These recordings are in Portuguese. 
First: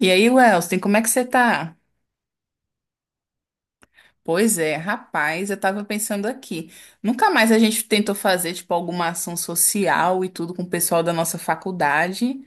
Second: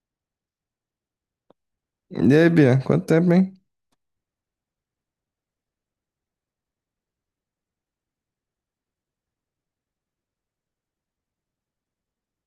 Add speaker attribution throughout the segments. Speaker 1: E aí, Welston, como é que você tá?
Speaker 2: E aí, Bia, quanto tempo, hein?
Speaker 1: Pois é, rapaz, eu tava pensando aqui. Nunca mais a gente tentou fazer, tipo, alguma ação social e tudo com o pessoal da nossa faculdade.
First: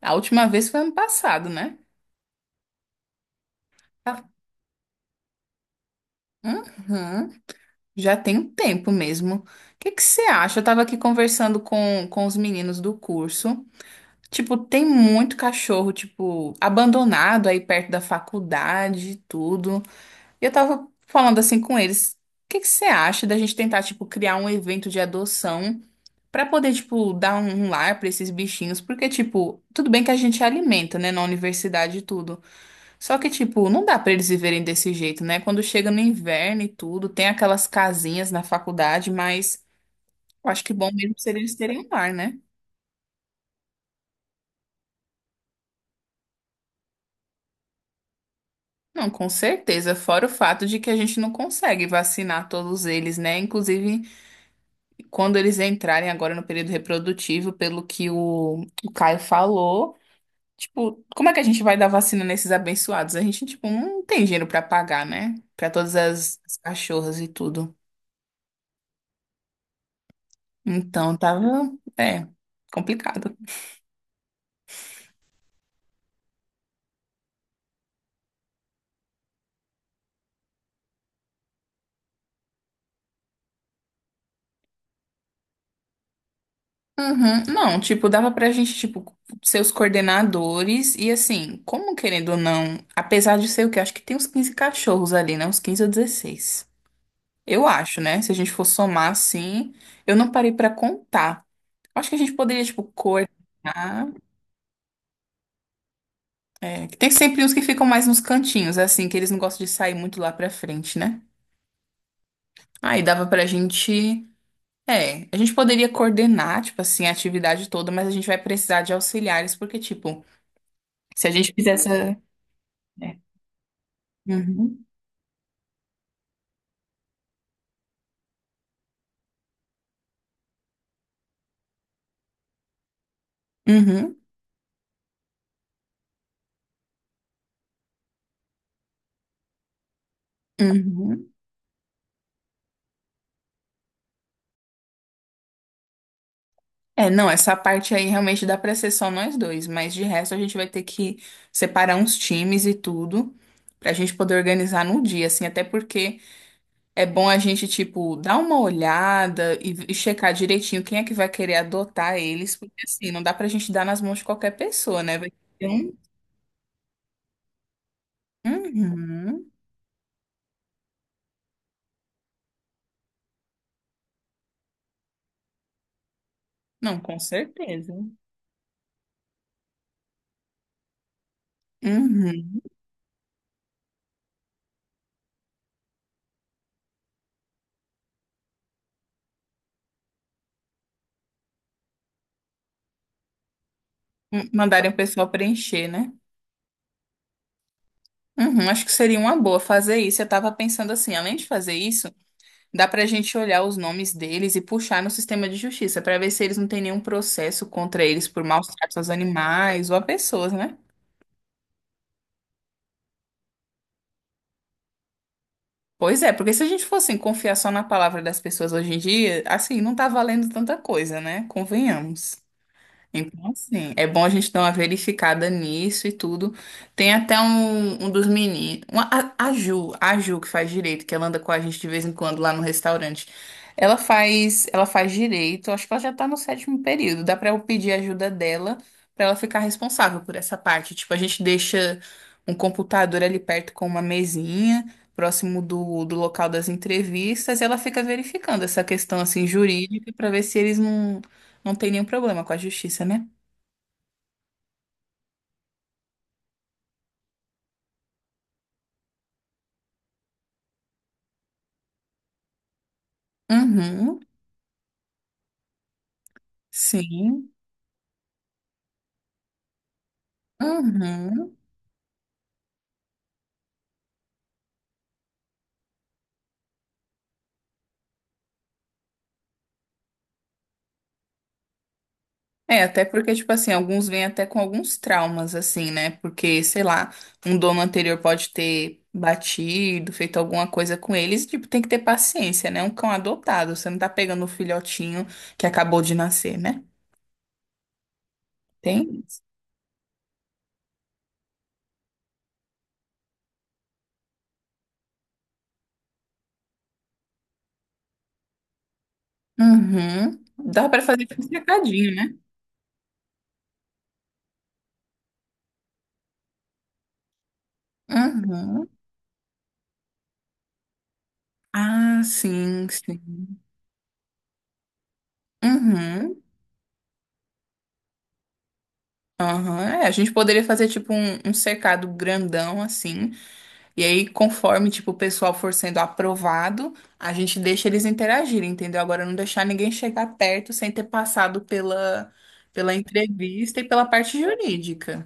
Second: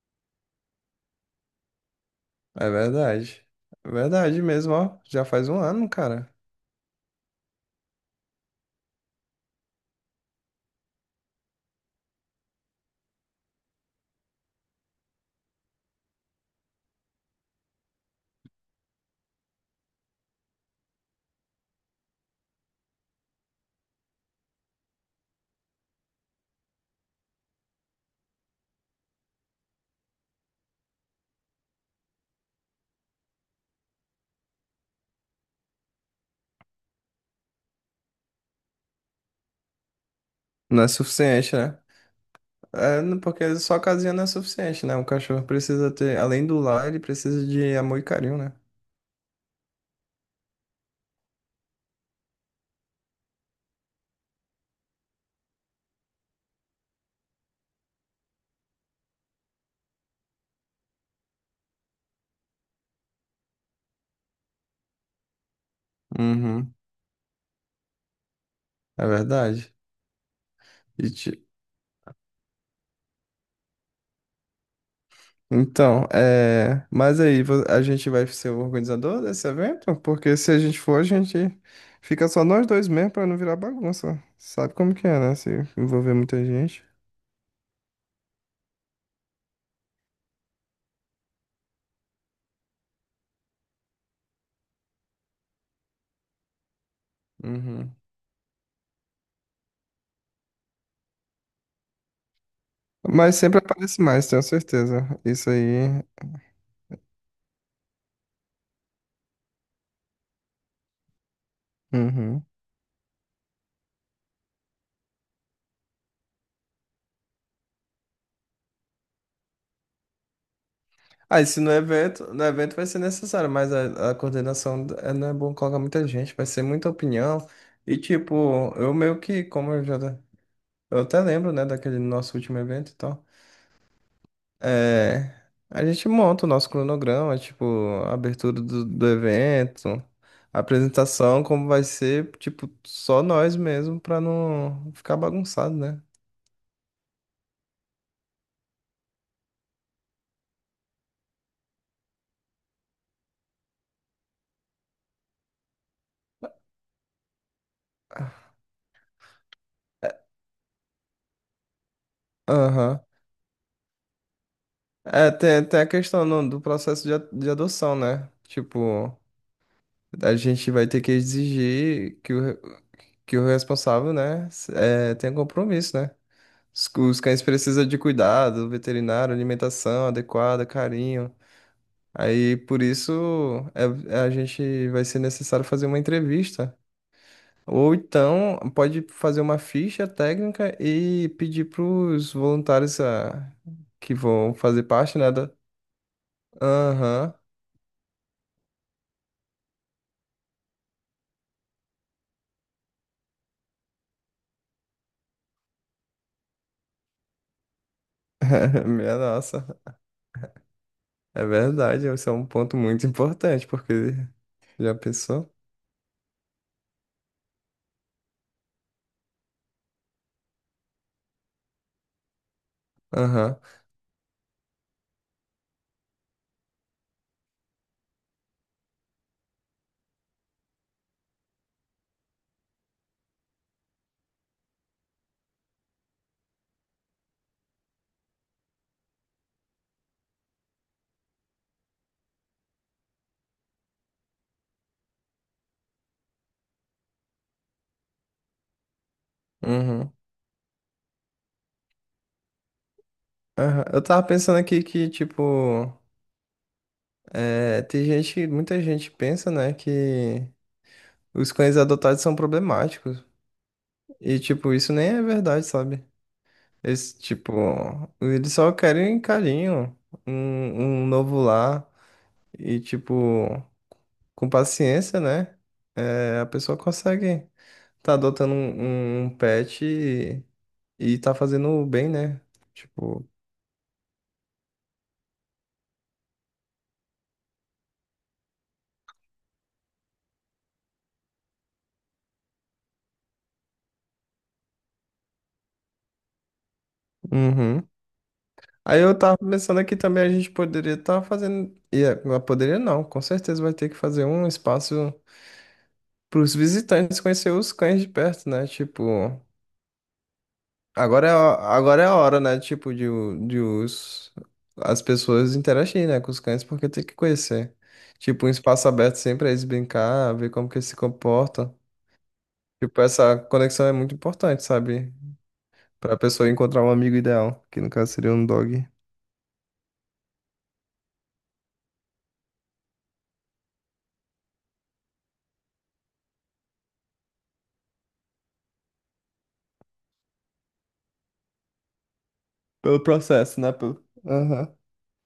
Speaker 1: A última vez foi ano passado, né?
Speaker 2: É verdade. É
Speaker 1: Tá.
Speaker 2: verdade mesmo, ó. Já faz 1 ano, cara.
Speaker 1: Uhum. Já tem um tempo mesmo. O que que você acha? Eu tava aqui conversando com os meninos do curso. Tipo, tem muito cachorro, tipo, abandonado aí perto da faculdade e tudo. E eu tava falando assim com eles. O que que você acha da gente tentar, tipo, criar um evento de adoção pra poder, tipo, dar um lar pra esses bichinhos? Porque, tipo, tudo bem que a gente alimenta, né, na universidade e tudo. Só que, tipo, não dá pra eles viverem desse jeito, né? Quando chega no inverno e tudo, tem aquelas casinhas na faculdade, mas eu acho que
Speaker 2: Não é
Speaker 1: bom mesmo seria eles
Speaker 2: suficiente,
Speaker 1: terem
Speaker 2: né?
Speaker 1: um lar, né?
Speaker 2: Porque só casinha não é suficiente, né? O cachorro precisa ter, além do lar, ele precisa de amor e carinho, né?
Speaker 1: Não, com certeza. Fora o fato de que a gente não consegue vacinar todos eles, né? Inclusive. Quando eles entrarem agora no período reprodutivo, pelo que o Caio falou, tipo, como é que a gente vai dar vacina nesses abençoados? A gente, tipo, não tem dinheiro pra pagar, né? Pra todas as
Speaker 2: Uhum.
Speaker 1: cachorras e tudo.
Speaker 2: É verdade. E
Speaker 1: Então,
Speaker 2: ti-
Speaker 1: tava, é, complicado.
Speaker 2: Mas aí, a gente vai ser o organizador desse evento? Porque se a gente for, a gente fica só nós dois mesmo pra não virar bagunça. Sabe como que é, né? Se envolver muita gente.
Speaker 1: Uhum. Não, tipo, dava pra gente, tipo, ser os coordenadores e assim, como querendo ou não, apesar de ser o que acho que tem uns 15 cachorros ali, né? Uns 15 ou 16. Eu
Speaker 2: Uhum.
Speaker 1: acho, né? Se a gente for somar assim, eu não parei pra contar. Acho que a gente poderia, tipo,
Speaker 2: Mas sempre aparece
Speaker 1: coordenar.
Speaker 2: mais, tenho certeza. Isso aí.
Speaker 1: É, que tem sempre uns que ficam mais nos cantinhos, é assim, que eles não gostam de sair muito lá pra frente, né?
Speaker 2: Uhum.
Speaker 1: Aí dava pra gente. É, a gente poderia coordenar, tipo assim, a atividade toda, mas a gente vai precisar de auxiliares, porque, tipo, se a
Speaker 2: Ah, e
Speaker 1: gente
Speaker 2: se no
Speaker 1: fizesse.
Speaker 2: evento, no evento vai ser
Speaker 1: É.
Speaker 2: necessário, mas a
Speaker 1: Uhum,
Speaker 2: coordenação não é bom colocar muita gente, vai ser muita opinião. E tipo, eu meio que, como eu já. Eu até lembro, né, daquele nosso último evento e tal.
Speaker 1: uhum,
Speaker 2: É, a gente monta o nosso cronograma, tipo, a abertura do evento, a
Speaker 1: uhum.
Speaker 2: apresentação, como vai ser, tipo, só nós mesmo, pra não ficar bagunçado, né?
Speaker 1: É, não, essa parte aí realmente dá pra ser só nós dois, mas de resto a gente vai ter que separar uns times e tudo, pra gente poder organizar no dia, assim, até porque. É bom a gente, tipo, dar uma olhada e checar direitinho quem é que vai querer adotar eles, porque
Speaker 2: Aham.
Speaker 1: assim, não dá pra gente dar nas mãos de qualquer pessoa, né? Vai
Speaker 2: É, tem,
Speaker 1: ter
Speaker 2: tem a
Speaker 1: um.
Speaker 2: questão do processo de, de adoção, né? Tipo,
Speaker 1: Uhum.
Speaker 2: a gente vai ter que exigir que o, que o responsável, né, tenha compromisso, né?
Speaker 1: Não, com
Speaker 2: Os cães precisam
Speaker 1: certeza.
Speaker 2: de cuidado, veterinário, alimentação adequada, carinho. Aí,
Speaker 1: Uhum.
Speaker 2: por isso, a gente vai ser necessário fazer uma entrevista. Ou então, pode fazer uma ficha técnica e pedir para os voluntários que vão fazer
Speaker 1: Mandarem o
Speaker 2: parte,
Speaker 1: pessoal
Speaker 2: né, da...
Speaker 1: preencher, né?
Speaker 2: Aham.
Speaker 1: Uhum, acho que seria uma boa fazer isso. Eu tava pensando assim, além de fazer isso, dá pra gente olhar os nomes deles e puxar no sistema de justiça pra ver se eles não têm nenhum processo contra eles por maus tratos aos
Speaker 2: Minha nossa,
Speaker 1: animais ou a pessoas, né?
Speaker 2: é verdade, esse é um ponto muito importante, porque já pensou?
Speaker 1: Pois é, porque se a gente fosse assim, confiar só na palavra das pessoas hoje em dia, assim, não tá valendo tanta coisa, né? Convenhamos. Então,
Speaker 2: Aham,
Speaker 1: assim, é bom a gente dar uma verificada nisso e tudo. Tem até um, um dos meninos, uma- a Ju, a Ju que faz direito, que ela anda com a gente de vez em quando lá no restaurante. Ela faz direito, acho que ela já tá no sétimo período. Dá pra eu pedir a ajuda dela pra ela ficar responsável por essa parte. Tipo, a gente deixa um computador ali perto com uma mesinha, próximo do local das entrevistas, e ela fica verificando essa questão assim jurídica
Speaker 2: uhum,
Speaker 1: pra ver se eles não tem nenhum problema com a justiça, né?
Speaker 2: aham. Eu tava pensando aqui que, tipo, é, tem gente, muita gente pensa, né, que os cães adotados são problemáticos,
Speaker 1: Uhum,
Speaker 2: e, tipo, isso nem é verdade, sabe? Eles,
Speaker 1: sim.
Speaker 2: tipo, eles só querem um carinho, um novo
Speaker 1: Uhum.
Speaker 2: lar, e, tipo, com paciência, né, é, a pessoa consegue tá adotando um, um pet. E tá fazendo bem, né?
Speaker 1: É, até
Speaker 2: Tipo,
Speaker 1: porque, tipo assim, alguns vêm até com alguns traumas, assim, né? Porque, sei lá, um dono anterior pode ter batido, feito alguma coisa com eles, e, tipo, tem que ter paciência, né? Um cão adotado, você não tá pegando o filhotinho que acabou de nascer, né?
Speaker 2: uhum. Aí
Speaker 1: Tem
Speaker 2: eu tava
Speaker 1: isso.
Speaker 2: pensando aqui também a gente poderia estar fazendo. E é, mas poderia não, com certeza vai ter que fazer um espaço para os visitantes conhecer os cães de perto, né? Tipo,
Speaker 1: Uhum. Dá pra fazer
Speaker 2: agora é,
Speaker 1: tipo um
Speaker 2: agora é
Speaker 1: cercadinho,
Speaker 2: a
Speaker 1: né?
Speaker 2: hora, né? Tipo, de, de os, as pessoas interagirem, né, com os cães, porque tem que conhecer. Tipo, um
Speaker 1: Uhum.
Speaker 2: espaço aberto sempre pra eles brincar, ver como que eles se comportam.
Speaker 1: Ah, sim,
Speaker 2: Tipo,
Speaker 1: sim.
Speaker 2: essa conexão é muito importante, sabe? Pra
Speaker 1: Uhum.
Speaker 2: pessoa encontrar um amigo ideal, que no caso seria um dog.
Speaker 1: Aham, é, a gente poderia fazer tipo um, um cercado grandão assim, e aí conforme tipo o pessoal for sendo aprovado, a gente deixa eles interagirem, entendeu? Agora não deixar ninguém chegar perto sem ter passado pela pela
Speaker 2: Pelo processo, né?
Speaker 1: entrevista e pela
Speaker 2: Pelo...
Speaker 1: parte
Speaker 2: Aham.
Speaker 1: jurídica.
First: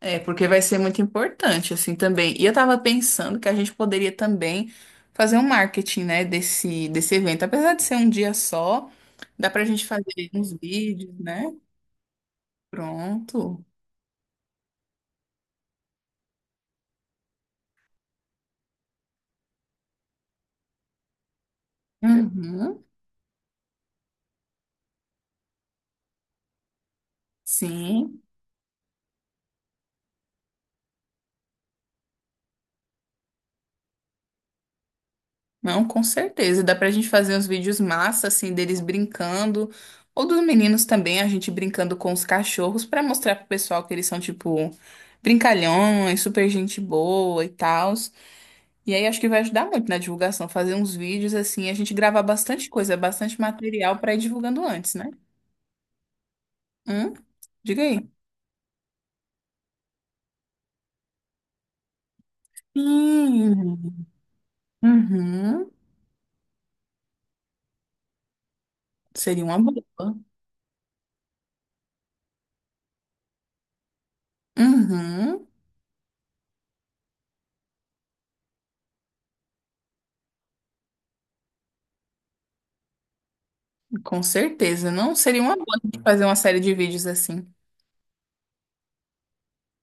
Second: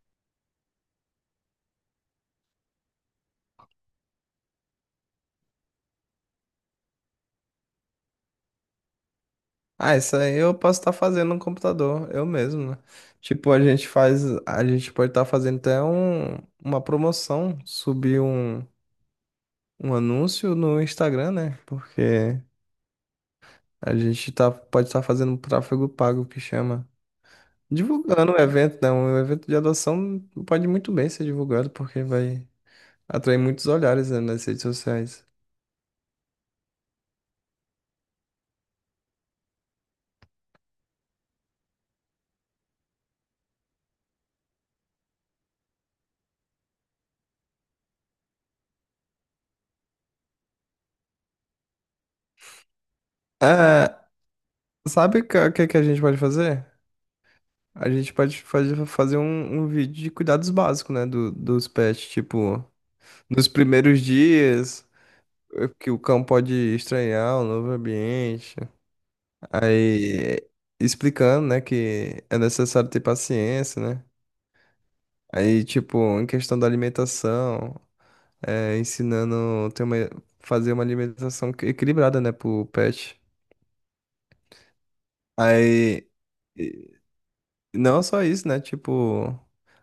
Speaker 1: É, porque vai ser muito importante assim também. E eu tava pensando que a gente poderia também fazer um marketing, né, desse desse evento, apesar de ser um dia só, dá pra gente
Speaker 2: Ah, isso
Speaker 1: fazer
Speaker 2: aí
Speaker 1: uns
Speaker 2: eu posso estar
Speaker 1: vídeos,
Speaker 2: fazendo no
Speaker 1: né?
Speaker 2: computador, eu mesmo, né? Tipo, a
Speaker 1: Pronto.
Speaker 2: gente faz, a gente pode estar fazendo até um, uma promoção, subir um, um anúncio no Instagram, né? Porque
Speaker 1: Uhum.
Speaker 2: a gente tá, pode estar fazendo um tráfego pago, que chama.
Speaker 1: Sim,
Speaker 2: Divulgando o evento, né? Um evento de adoção pode muito bem ser divulgado, porque vai atrair muitos olhares, né, nas redes sociais.
Speaker 1: não, com certeza. Dá pra gente fazer uns vídeos massa, assim, deles brincando, ou dos meninos também, a gente brincando com os cachorros, pra mostrar pro pessoal que eles são, tipo, brincalhões, super gente boa e tal. E aí acho que vai ajudar muito na divulgação, fazer uns vídeos, assim, a gente gravar bastante coisa, bastante material
Speaker 2: Ah,
Speaker 1: pra ir divulgando antes, né?
Speaker 2: sabe o que, que a gente pode fazer?
Speaker 1: Hum? Diga
Speaker 2: A
Speaker 1: aí.
Speaker 2: gente pode fazer um, um vídeo de cuidados básicos, né? Do, dos pets, tipo, nos primeiros
Speaker 1: Sim.
Speaker 2: dias,
Speaker 1: Uhum.
Speaker 2: que o cão pode estranhar o novo ambiente.
Speaker 1: Seria uma boa.
Speaker 2: Aí, explicando, né, que é necessário ter paciência, né?
Speaker 1: Uhum.
Speaker 2: Aí, tipo, em questão da alimentação, ensinando ter uma, fazer uma alimentação equilibrada, né, pro pet.
Speaker 1: Com certeza. Não seria uma boa a gente
Speaker 2: Aí.
Speaker 1: fazer uma série de vídeos assim.
Speaker 2: Não só isso, né? Tipo,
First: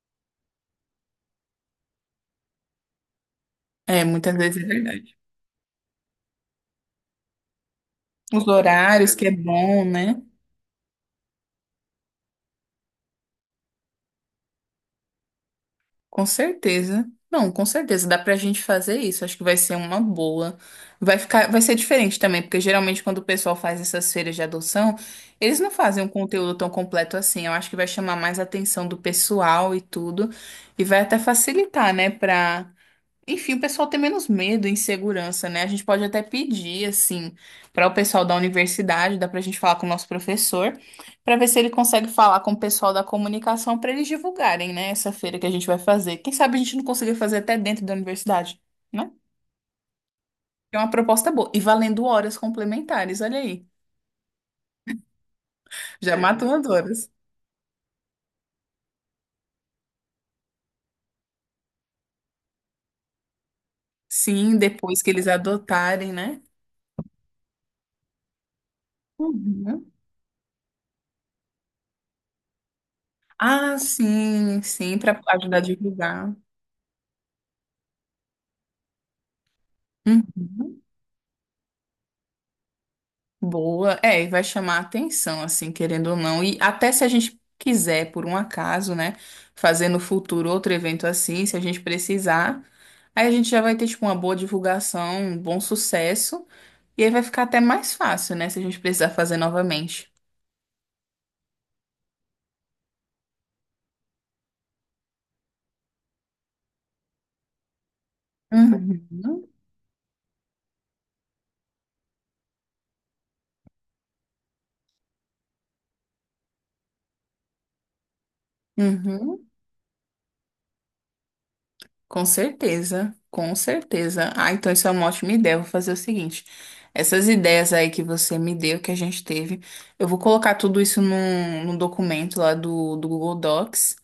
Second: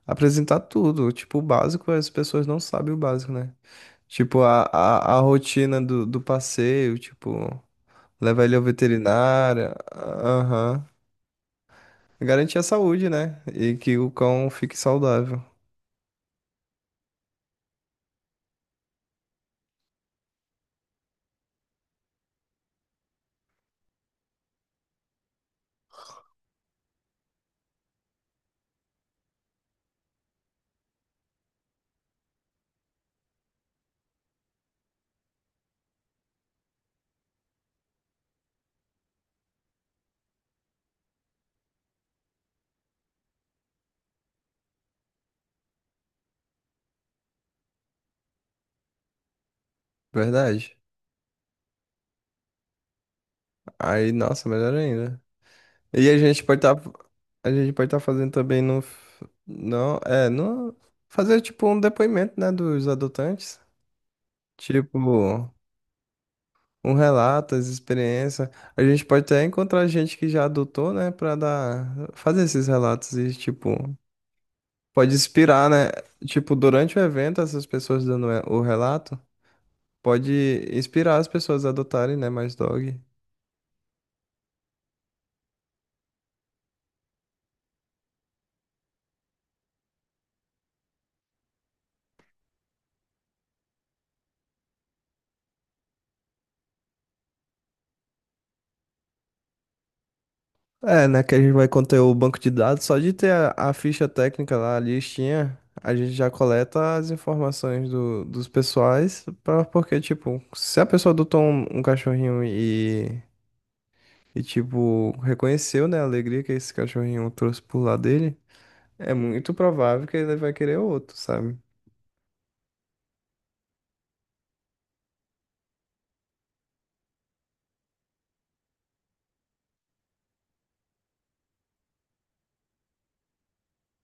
Speaker 2: apresentar tudo. Tipo, o básico, as pessoas não sabem o básico, né?
Speaker 1: É, muitas
Speaker 2: Tipo,
Speaker 1: vezes
Speaker 2: a,
Speaker 1: é
Speaker 2: a,
Speaker 1: verdade.
Speaker 2: a rotina do passeio, tipo, levar
Speaker 1: Os
Speaker 2: ele ao
Speaker 1: horários que é
Speaker 2: veterinário,
Speaker 1: bom, né?
Speaker 2: aham. Garantir a saúde, né? E que o cão fique saudável.
Speaker 1: Com certeza. Não, com certeza dá pra gente fazer isso. Acho que vai ser uma boa. Vai ficar, vai ser diferente também, porque geralmente quando o pessoal faz essas feiras de adoção, eles não fazem um conteúdo tão completo assim. Eu acho que vai chamar mais a atenção do pessoal e tudo, e vai até facilitar, né. Pra enfim, o pessoal tem menos medo e insegurança, né? A gente pode até pedir, assim, para o pessoal da universidade, dá para a gente falar com o nosso professor, para ver se ele consegue falar com o pessoal da comunicação para eles divulgarem, né, essa feira que a gente vai fazer. Quem sabe a gente não consiga fazer até dentro da universidade, né?
Speaker 2: Verdade.
Speaker 1: É uma proposta boa. E valendo horas complementares, olha aí.
Speaker 2: Aí, nossa, melhor ainda. E
Speaker 1: Já é.
Speaker 2: a gente
Speaker 1: Matou
Speaker 2: pode
Speaker 1: as
Speaker 2: estar
Speaker 1: horas.
Speaker 2: a gente pode estar fazendo também não, é, no fazer tipo um depoimento, né, dos adotantes.
Speaker 1: Sim,
Speaker 2: Tipo,
Speaker 1: depois que eles adotarem, né?
Speaker 2: um relato, as experiências. A gente pode até encontrar
Speaker 1: Uhum.
Speaker 2: gente que já adotou, né, pra dar, fazer esses relatos e, tipo,
Speaker 1: Ah, sim, sim,
Speaker 2: pode
Speaker 1: para ajudar a
Speaker 2: inspirar, né?
Speaker 1: divulgar.
Speaker 2: Tipo, durante o evento, essas pessoas dando é, o relato, pode
Speaker 1: Uhum.
Speaker 2: inspirar as pessoas a adotarem, né, mais dog.
Speaker 1: Boa, é, e vai chamar a atenção, assim, querendo ou não. E até se a gente quiser, por um acaso, né, fazer no futuro outro evento assim, se a gente precisar, aí a gente já vai ter, tipo, uma boa divulgação, um bom sucesso, e aí vai ficar até mais fácil, né, se a gente precisar fazer novamente.
Speaker 2: É, né, que a gente vai conter o banco de dados, só de ter a ficha técnica lá, a listinha, a gente já coleta as informações do, dos
Speaker 1: Uhum.
Speaker 2: pessoais, pra, porque, tipo, se a pessoa adotou um, um cachorrinho e tipo, reconheceu, né, a alegria que esse cachorrinho trouxe pro lado dele, é
Speaker 1: Uhum.
Speaker 2: muito provável que ele vai querer outro, sabe?
Speaker 1: Com certeza, com certeza. Ah, então isso é uma ótima ideia. Eu vou fazer o seguinte: essas ideias aí que você me deu, que a gente teve, eu vou colocar tudo isso num, num documento lá do Google Docs.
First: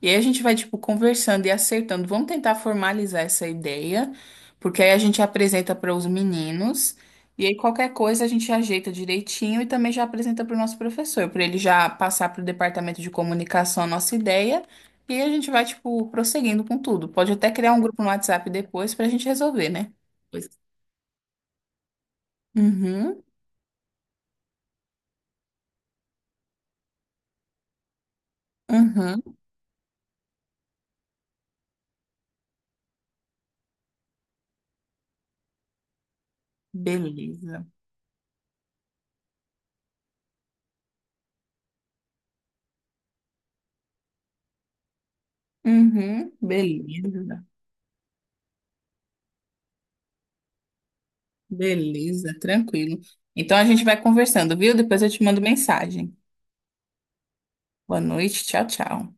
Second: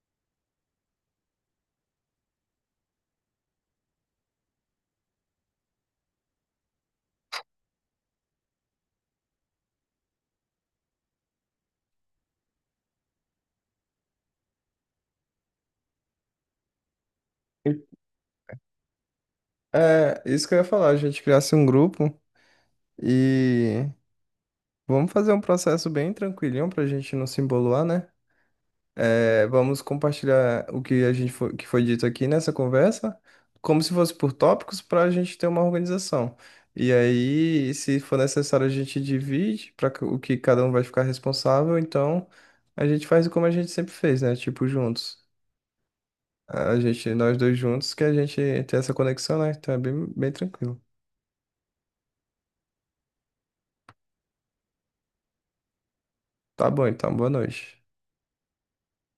Speaker 1: E aí a gente vai, tipo, conversando e acertando. Vamos tentar formalizar essa ideia, porque aí a gente apresenta para os meninos. E aí qualquer coisa a gente ajeita direitinho e também já apresenta para o nosso professor, para ele já passar para o departamento de comunicação a nossa ideia. E aí a gente vai, tipo, prosseguindo com tudo. Pode até criar um grupo no WhatsApp depois para a gente resolver, né?
Speaker 2: É, isso
Speaker 1: Pois.
Speaker 2: que eu ia falar, a gente criasse um grupo
Speaker 1: Uhum,
Speaker 2: e vamos fazer um processo bem tranquilinho pra gente não se emboluar, né?
Speaker 1: uhum,
Speaker 2: É, vamos compartilhar o que a gente foi, que foi dito aqui nessa conversa, como se fosse por tópicos, para a gente ter uma organização. E
Speaker 1: beleza.
Speaker 2: aí, se for necessário, a gente divide para o que cada um vai ficar responsável. Então, a gente faz como a gente sempre fez, né? Tipo, juntos.
Speaker 1: Uhum,
Speaker 2: A gente, nós
Speaker 1: beleza.
Speaker 2: dois juntos, que a gente tem essa conexão, né? Então é bem, bem tranquilo.
Speaker 1: Beleza, tranquilo. Então a gente vai conversando, viu? Depois eu te mando mensagem.
Speaker 2: Tá bom, então, boa noite.
Speaker 1: Boa noite, tchau, tchau.